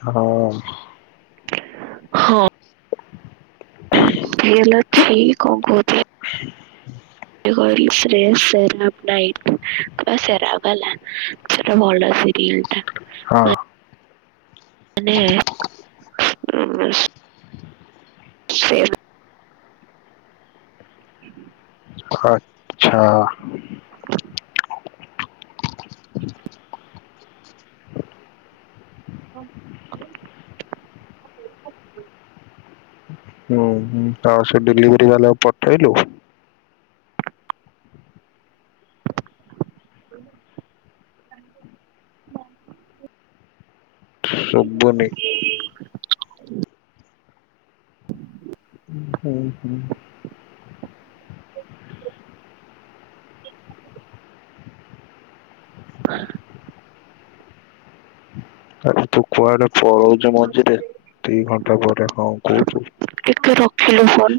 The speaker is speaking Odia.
ହଁ। ହଁ। [unintelligible] [unintelligible] ହ। ଯୋଉ କହିଲୁ ପ୍ରେସ ସେର ଅଫ ଲାଇଫ ବା ସେରା ବାଲା ସେଟା ଭଲ ସିରିଜ । ହଁ। ମାନେ ଉଁ । ସେ। ହୁଁ। ଆଛା। ହଁ। ହୁଁ ଆଉ ସେ ଡେଲିଭରି ବାଲା କୁ ପଠେଇଲୁ। [unintelligible] ଶୁଭୁନି [unintelligible] [unintelligible] ଉଁ ହୁଁ। ହଁ। ଆବେ ତୁ କୁଆଡେ । ପଳଉଚୁ ମଝିରେ ଦି ଘଣ୍ଟା ପରେ ହଁ କହୁଛୁ। ଟେଲିଫୋନ ।